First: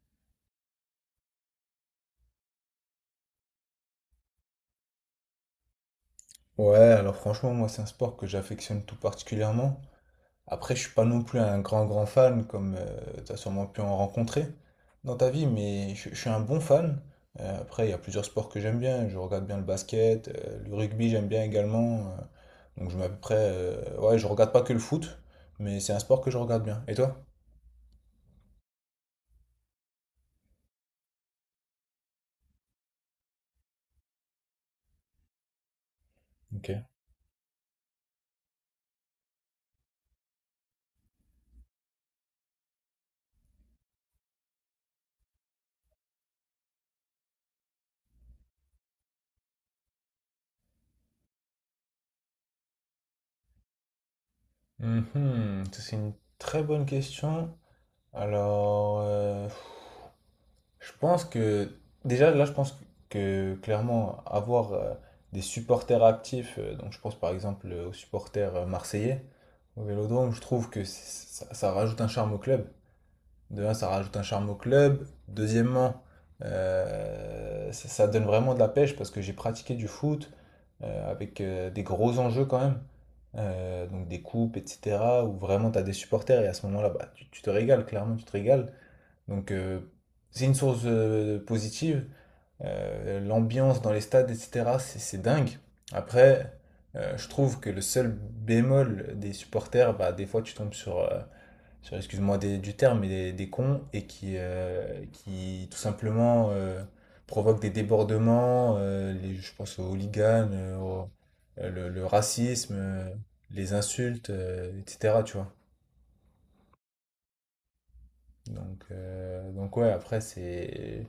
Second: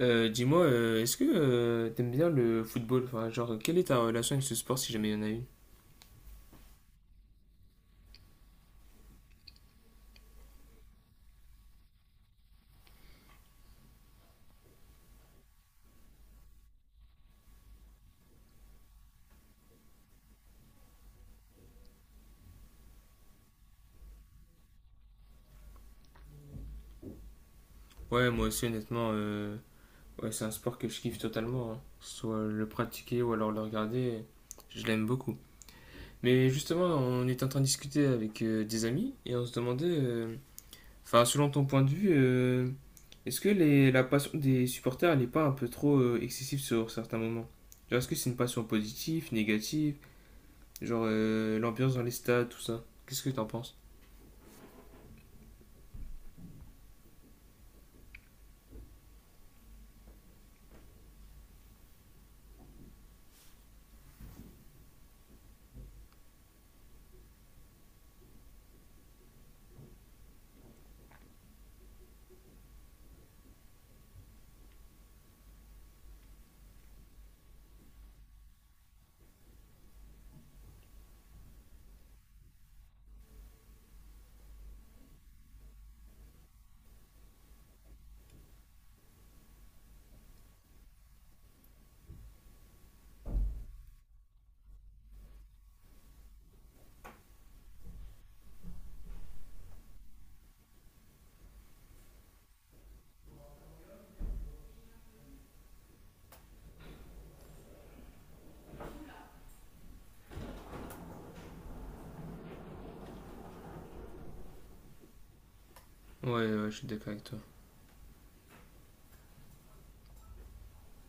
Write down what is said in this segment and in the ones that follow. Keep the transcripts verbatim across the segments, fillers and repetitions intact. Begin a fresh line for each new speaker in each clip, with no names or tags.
Euh, dis-moi, euh, est-ce que euh, t'aimes bien le football? Enfin, genre, quelle est ta relation avec ce sport si jamais il y en a une?
Ouais, alors franchement, moi, c'est un sport que j'affectionne tout particulièrement. Après, je suis pas non plus un grand, grand fan, comme tu t'as sûrement pu en rencontrer dans ta vie, mais je, je suis un bon fan. Euh, après, il y a plusieurs sports que j'aime bien. Je regarde bien le basket, euh, le rugby, j'aime bien également. Euh, donc, je mets à peu près. Euh, ouais, je regarde pas que le foot, mais c'est un sport que je regarde bien. Et toi?
Ouais, moi aussi, honnêtement, euh, ouais, c'est un sport que je kiffe totalement, hein. Soit le pratiquer ou alors le regarder, je l'aime beaucoup. Mais
Ok.
justement, on est en train de discuter avec euh, des amis et on se demandait, euh, enfin, selon ton point de vue, euh, est-ce que les, la passion des supporters, elle n'est pas un peu trop euh, excessive sur certains moments? Genre, est-ce que c'est une passion positive, négative? Genre, euh, l'ambiance dans les stades, tout ça. Qu'est-ce que t'en penses?
Mhm, ça, c'est une très bonne question. Alors, je pense que déjà là, je pense que clairement avoir euh, des supporters actifs, euh, donc je pense par exemple euh, aux supporters euh, marseillais au Vélodrome, je trouve que c'est- ça, ça rajoute un charme au club. De un, ça rajoute un charme au club. Deuxièmement, euh, ça, ça donne vraiment de la pêche parce que j'ai pratiqué du foot euh, avec euh, des gros enjeux quand même. Euh, donc des coupes, et cetera. Où vraiment tu as des supporters et à ce moment-là, bah, tu, tu te régales, clairement, tu te régales. Donc euh, c'est une source euh, positive. Euh, l'ambiance dans les stades, et cetera, c'est c'est dingue. Après, euh, je trouve que le seul bémol des supporters, bah, des fois tu tombes sur, euh, sur excuse-moi des- du terme, mais des, des cons et qui, euh, qui tout simplement euh, provoquent des débordements. Euh, les, je pense aux hooligans, euh, au- euh, le, le racisme, euh, les insultes, euh, et cetera, tu vois.
Ouais, ouais, je suis d'accord avec toi.
Donc, euh, donc ouais, après, c'est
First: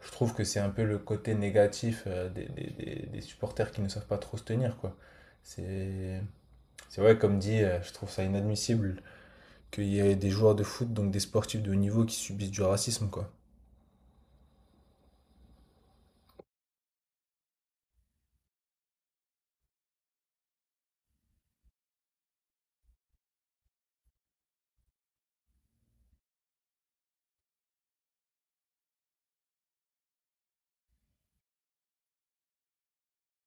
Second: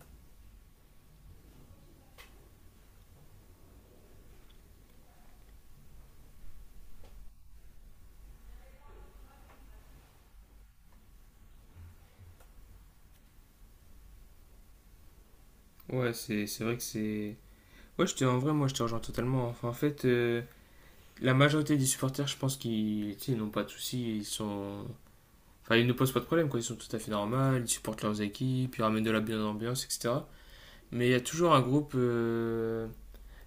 je trouve que c'est un peu le côté négatif euh, des, des- des- des supporters qui ne savent pas trop se tenir, quoi. C'est, c'est vrai, comme dit, euh, je trouve ça inadmissible qu'il y ait des joueurs de foot, donc des sportifs de haut niveau, qui subissent du racisme, quoi.
Ouais, c'est c'est vrai que c'est. Ouais, je te, en vrai, moi, je te rejoins totalement. Enfin, en fait, euh, la majorité des supporters, je pense qu'ils tu sais, ils n'ont pas de soucis. Ils sont. Enfin, ils ne posent pas de problème, quoi. Ils sont tout à fait normaux, ils supportent leurs équipes, ils ramènent de la bonne ambiance, et cetera. Mais il y a toujours un groupe. euh,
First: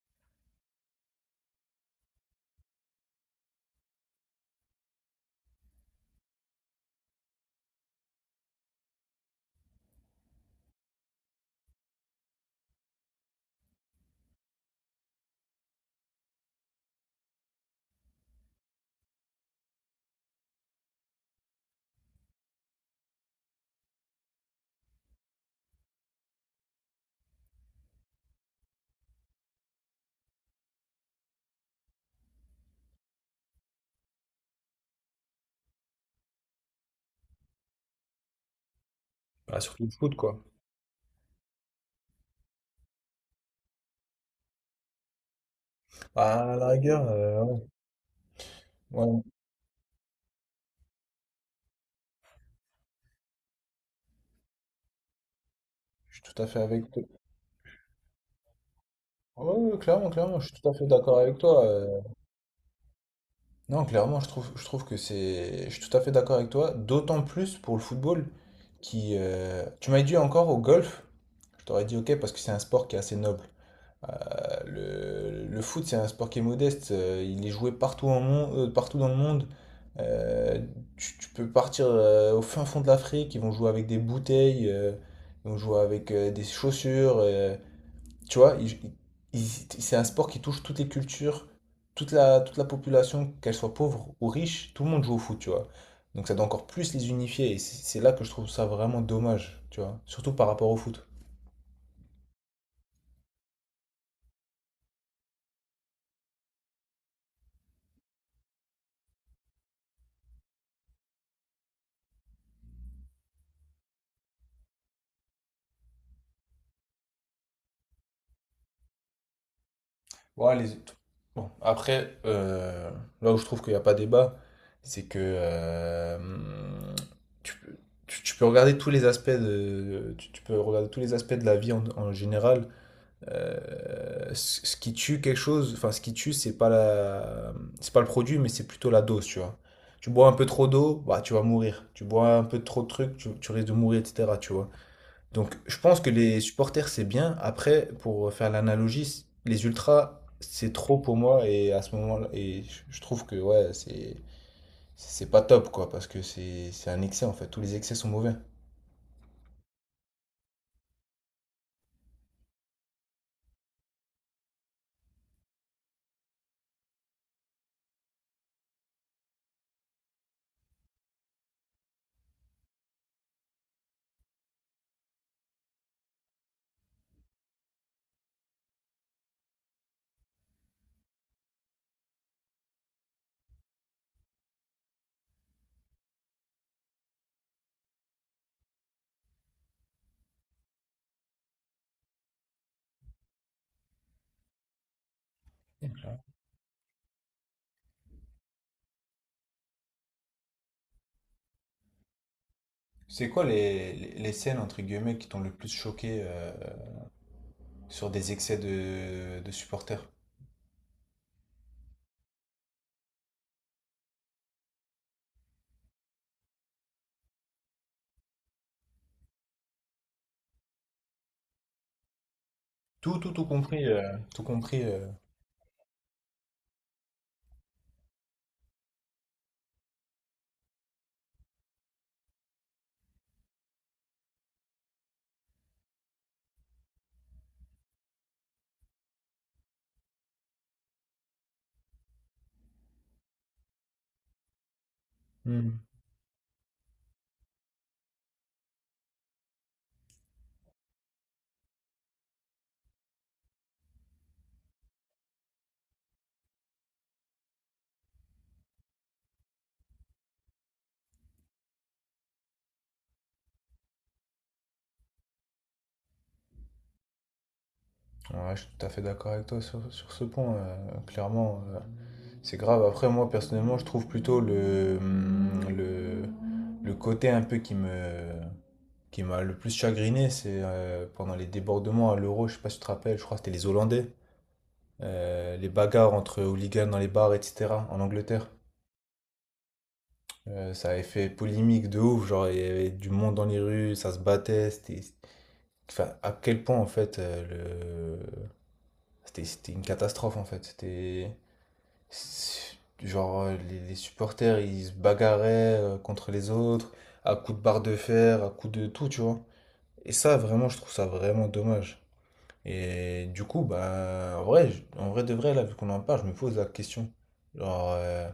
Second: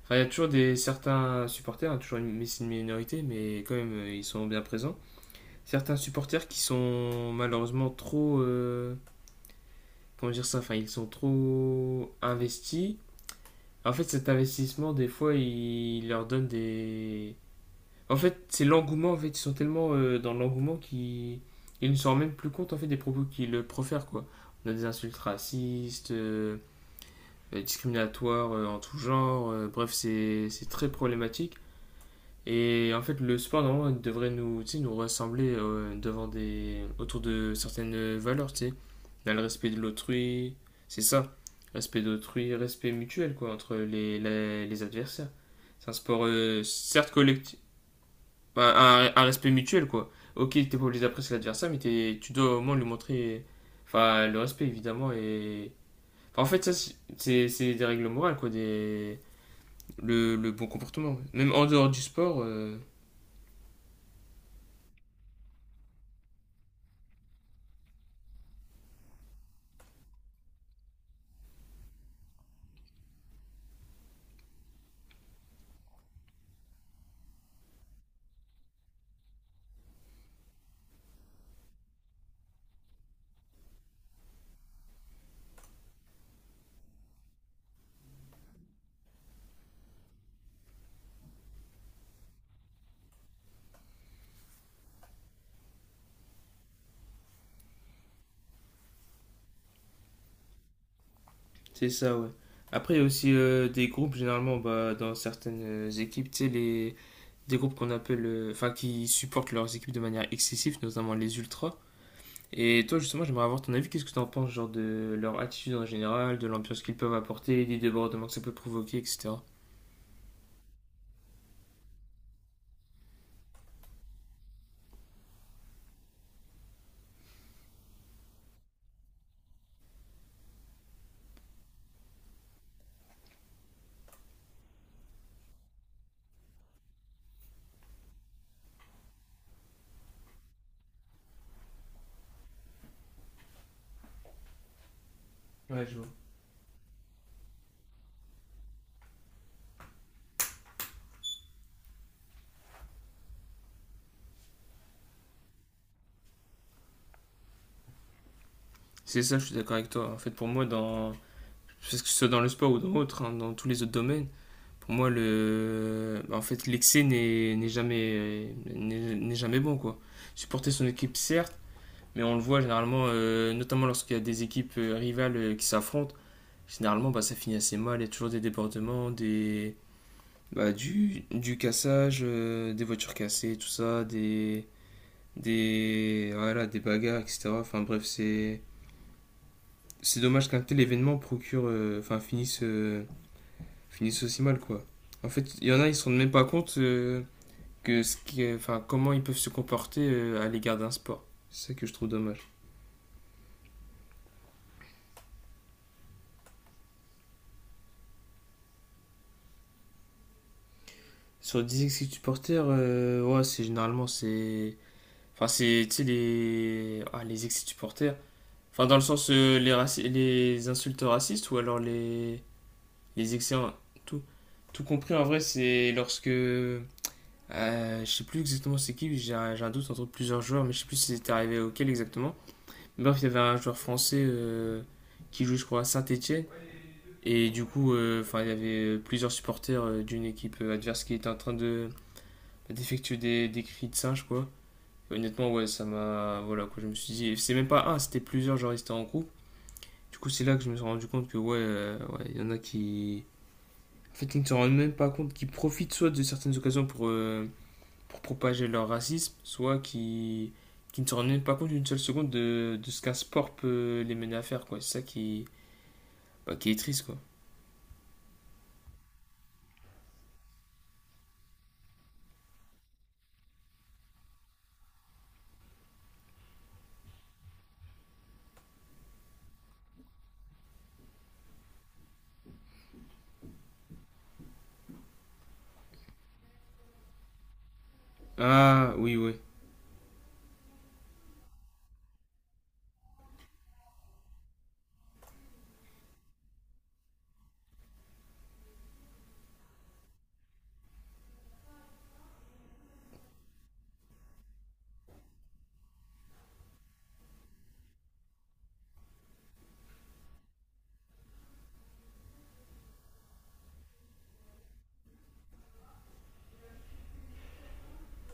Enfin, il y a toujours des, certains supporters, hein, toujours une, mais c'est une minorité, mais quand même, euh, ils sont bien présents. Certains supporters qui sont malheureusement trop. euh, Comment dire ça. Enfin, ils sont trop investis. En fait, cet investissement, des fois, il leur donne des. En fait, c'est l'engouement. En fait, ils sont tellement euh, dans l'engouement qu'ils ils ne se rendent même plus compte en fait des propos qu'ils euh, profèrent quoi. On a des insultes racistes, euh, euh, discriminatoires euh, en tout genre. Euh, bref, c'est c'est très problématique. Et en fait, le sport, normalement, devrait nous, tu sais, nous rassembler euh, devant des... autour de certaines valeurs, tu sais. Dans le
Bah,
respect de
surtout le foot, quoi.
l'autrui, c'est ça. Respect d'autrui, respect mutuel, quoi, entre les, les, les adversaires. C'est un sport,
Bah, à
euh,
la rigueur,
certes,
euh,
collectif.
ouais,
Enfin, un, un
ouais,
respect mutuel, quoi. Ok, t'es pas obligé d'apprécier l'adversaire, mais t'es- tu dois au moins lui montrer, enfin, le respect, évidemment. Et...
je suis tout
Enfin, en
à fait
fait, ça,
avec
c'est-
toi.
c'est c'est des règles morales, quoi. Des...
Ouais, ouais, ouais, clairement,
Le,
clairement, je
le
suis
bon
tout à fait
comportement.
d'accord avec
Même en
toi.
dehors
euh.
du sport, euh,
Non, clairement, je trouve, je trouve que c'est. Je suis tout à fait d'accord avec toi, d'autant plus pour le football qui. euh, Tu m'as dit encore au golf, je t'aurais dit ok parce que c'est un sport qui est assez noble. le, le foot, c'est un sport qui est modeste. euh, Il est joué partout, en mon- euh, partout dans le monde. Euh, tu, Tu peux partir euh, au fin fond de l'Afrique. Ils vont jouer avec des bouteilles. Euh, ils vont jouer avec euh, des chaussures. euh. Tu vois, ils- ils- c'est un sport qui touche toutes les cultures, toute la, toute la population, qu'elle soit pauvre ou riche. Tout le monde joue au foot, tu vois. Donc ça doit encore plus les unifier. Et c'est c'est là que je trouve ça vraiment dommage, tu vois. Surtout par rapport au foot.
c'est ça, ouais. Après, il y a aussi euh, des groupes, généralement, bah, dans certaines euh, équipes, tu sais, les... des groupes qu'on appelle. euh, Enfin, qui supportent leurs équipes de manière excessive, notamment les ultras. Et toi, justement, j'aimerais avoir ton avis. Qu'est-ce que tu en penses, genre, de leur attitude en général, de l'ambiance qu'ils peuvent apporter, des débordements que ça peut provoquer, et cetera.
Ouais, les- bon, après, euh, là où je trouve qu'il n'y a pas débat, c'est que euh, tu, peux tu- tu peux regarder tous les aspects de, tu, tu peux regarder tous les aspects de la vie en, en général. Euh, ce, ce qui tue quelque chose, enfin, ce qui tue, c'est pas la, c'est pas le produit, mais c'est plutôt la dose, tu vois. Tu bois un peu trop d'eau, bah, tu vas mourir. Tu bois un peu trop de trucs, tu, tu risques de mourir, et cetera, tu vois. Donc, je
Ouais, je
pense
vois.
que les supporters, c'est bien. Après, pour faire l'analogie, les ultras, c'est trop pour moi. Et à ce moment-là, et je je trouve que ouais, c'est c'est pas top, quoi, parce que c'est c'est un excès en fait. Tous les excès sont mauvais.
C'est ça, je suis d'accord avec toi. En fait, pour moi, dans, parce que ce soit dans le sport ou dans autre, hein, dans tous les autres domaines, pour moi, le, bah, en fait, l'excès n'est n'est jamais, n'est n'est jamais bon, quoi. Supporter son équipe, certes, mais on le voit généralement, euh, notamment lorsqu'il y a des équipes euh, rivales euh, qui s'affrontent, généralement, bah, ça finit assez mal. Il y a toujours des débordements, des, bah, du, du cassage, euh, des voitures cassées, tout ça, des, des, voilà, des bagarres, et cetera. Enfin bref, c'est, c'est dommage qu'un tel événement procure, euh, enfin finisse euh, finissent aussi mal, quoi. En fait, il y en a, ils se rendent même pas compte euh, que ce qui est- enfin, comment ils peuvent se comporter euh, à l'égard d'un sport. C'est ça que je trouve dommage.
C'est quoi les, les, les scènes entre guillemets qui t'ont le plus choqué euh, sur des excès de, de supporters?
Sur dix ex supporters, euh, ouais, c'est généralement, c'est... Enfin, c'est, tu sais, les... Ah, les ex supporters. Enfin, dans le sens, euh, les, raci- les insultes racistes ou alors les,
Tout, tout,
les
tout
excès...
compris, euh,
Tout...
tout
Tout
compris. euh.
compris, en vrai, c'est lorsque... Euh, je sais plus exactement c'est qui, j'ai un, j'ai un doute entre plusieurs joueurs, mais je sais plus si c'était arrivé auquel exactement. Bref, il y avait un joueur français euh, qui joue, je crois, à Saint-Etienne. Et du coup, euh, enfin, il y avait plusieurs supporters euh, d'une équipe euh, adverse qui étaient en train de d'effectuer des, des cris de singe, quoi. Et honnêtement, ouais,
Hmm.
ça m'a. Voilà, quoi, je me suis dit. et C'est même pas un, c'était plusieurs, genre, ils étaient en groupe. Du coup, c'est là que je me suis rendu compte que, ouais, euh, ouais, il y en a qui. En fait, ils ne se rendent même pas compte, qui profitent soit de certaines occasions pour, euh, pour propager leur racisme, soit qui qui ne se rendent même pas compte d'une seule seconde de, de ce qu'un sport peut euh, les mener à faire, quoi. C'est ça qui, bah, qui est triste quoi.
Ouais, je suis tout à fait d'accord avec toi sur, sur ce point. Euh, clairement, euh, c'est grave. Après, moi, personnellement, je trouve plutôt le, hum, le, le côté un peu qui me, qui m'a le plus chagriné, c'est euh, pendant les débordements à l'Euro, je sais pas si tu te rappelles, je crois que c'était les Hollandais, euh, les bagarres entre hooligans dans les bars, et cetera, en Angleterre.
Ah, oui, oui.
Euh, ça avait fait polémique de ouf, genre il y avait du monde dans les rues, ça se battait, c'était... Enfin, à quel point, en fait, euh, le... c'était, c'était une catastrophe, en fait. C'était... C'est- Genre, euh, les, les supporters, ils se bagarraient euh, contre les autres, à coups de barre de fer, à coups de tout, tu vois. Et ça, vraiment, je trouve ça vraiment dommage. Et du coup, bah, en vrai, je- en vrai de vrai, là, vu qu'on en parle, je me pose la question. Genre, euh,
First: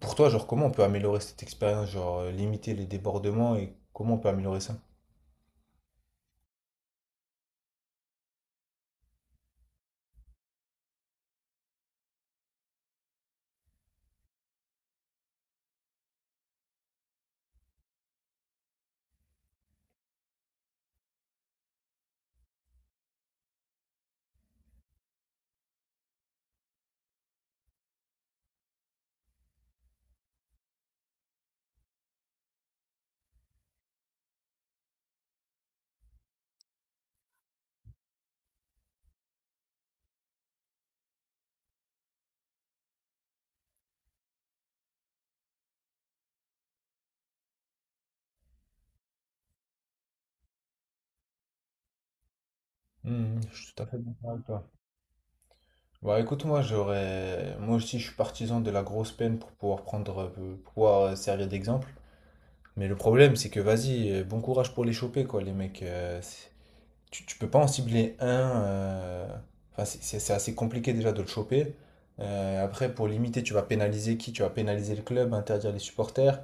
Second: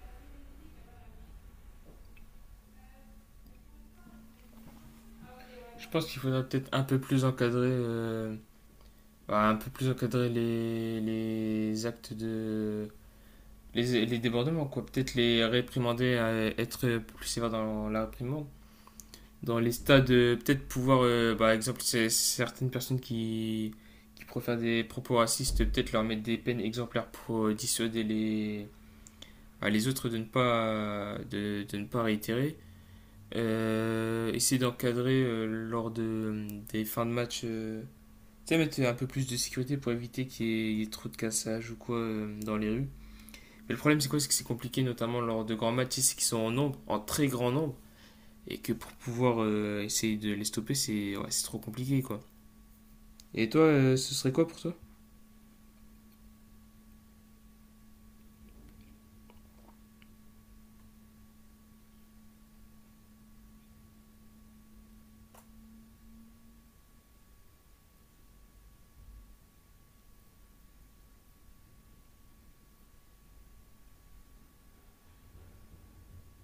pour toi, genre, comment on peut améliorer cette expérience? Genre, euh, limiter les débordements et comment on peut améliorer ça?
Je pense qu'il faudrait peut-être un peu plus encadrer, euh, bah, un peu plus encadrer les, les actes de. Les, les débordements, quoi. Peut-être les réprimander, euh, être plus sévère dans la réprimande. Dans les stades, euh, peut-être pouvoir, euh, par exemple, c'est- certaines personnes qui, qui préfèrent des propos racistes, peut-être leur mettre des peines exemplaires pour euh, dissuader les, bah, les autres de ne pas, de, de ne pas réitérer. Euh, essayer d'encadrer euh, lors de, des fins de match. Euh, tu sais, mettre un peu plus de sécurité pour éviter qu'il y, ait- il y ait trop de cassage ou quoi euh, dans les rues. Mais le problème, c'est quoi? C'est que c'est compliqué, notamment lors de grands matchs, c'est qu'ils sont en nombre, en très grand nombre, et que pour pouvoir euh, essayer de les stopper, c'est ouais, c'est trop compliqué, quoi.
Mhm,
Et toi,
je suis tout à
euh,
fait
ce
d'accord
serait
avec
quoi pour
toi.
toi?
Bah écoute, moi j'aurais. Moi aussi, je suis partisan de la grosse peine pour pouvoir prendre, euh, pour pouvoir euh, servir d'exemple. Mais le problème, c'est que vas-y, euh, bon courage pour les choper, quoi, les mecs. Euh, c'est- tu, tu peux pas en cibler un. euh, Enfin, c'est c'est- c'est assez compliqué déjà de le choper. Euh, après, pour limiter, tu vas pénaliser qui? Tu vas pénaliser le club, interdire les supporters.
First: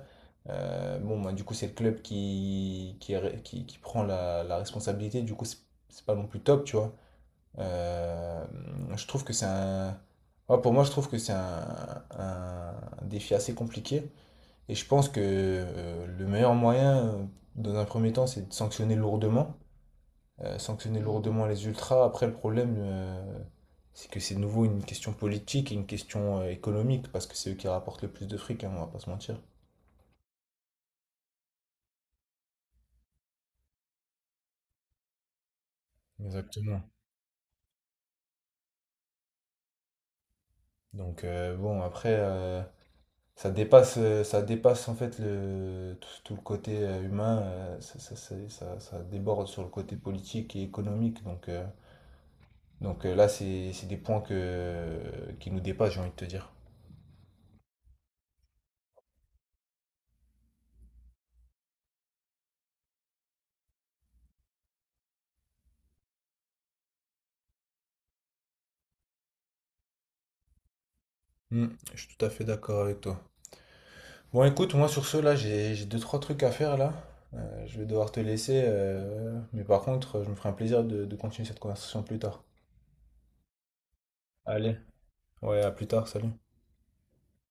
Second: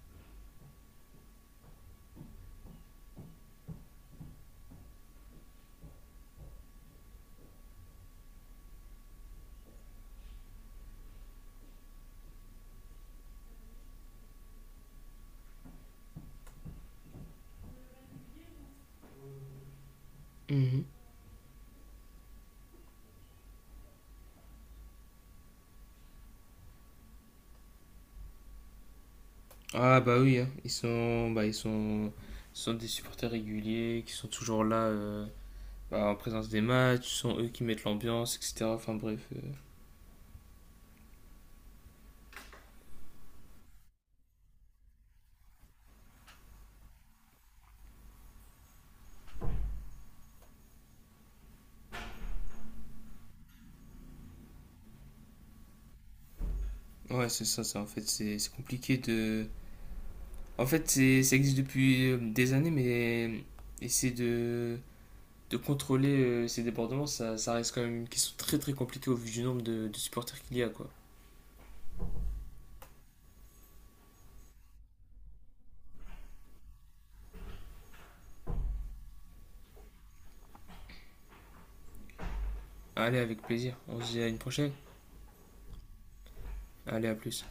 Euh, bon, bah, du coup, c'est le club qui, qui, est qui- qui prend la, la responsabilité. Du coup, c'est c'est pas non plus top, tu vois. Euh, je trouve que c'est un. Ouais, pour moi, je trouve que c'est un, un défi assez compliqué. Et je pense que euh, le meilleur moyen, euh, dans un premier temps, c'est de sanctionner lourdement. Euh,
Mhm.
sanctionner lourdement les ultras. Après, le problème, euh, c'est que c'est de nouveau une question politique et une question euh, économique, parce que c'est eux qui rapportent le plus de fric, hein, on va pas se mentir.
Ah, bah oui, hein. Ils sont, bah, ils sont, ce sont des supporters réguliers qui sont toujours là. Euh, bah, en présence des
Exactement.
matchs, ce sont eux qui mettent l'ambiance, et cetera. Enfin bref, euh.
Donc, euh, bon, après, euh, ça dépasse, euh, ça dépasse en fait le, tout, tout le côté euh, humain, euh, ça, ça, ça, ça- ça déborde sur le côté politique et économique. Donc, euh, donc euh, là, c'est c'est des points que, qui nous dépassent, j'ai envie de te dire.
Ouais, c'est ça, ça. En fait, c'est c'est compliqué de. En fait, c'est, ça existe depuis euh, des années, mais essayer de, de contrôler euh, ces débordements, ça, ça reste quand même une question très très compliquée au vu du nombre de, de supporters qu'il y a, quoi.
Mm, je suis tout à fait d'accord avec toi. Bon, écoute, moi sur ce, là, j'ai j'ai deux, trois trucs à faire là. Euh, je vais devoir te laisser, euh, mais par contre, je me ferai un plaisir de de continuer cette conversation plus tard.
Allez, avec plaisir. On se dit à une prochaine.
Allez, ouais, à plus tard, salut.
Allez, à plus.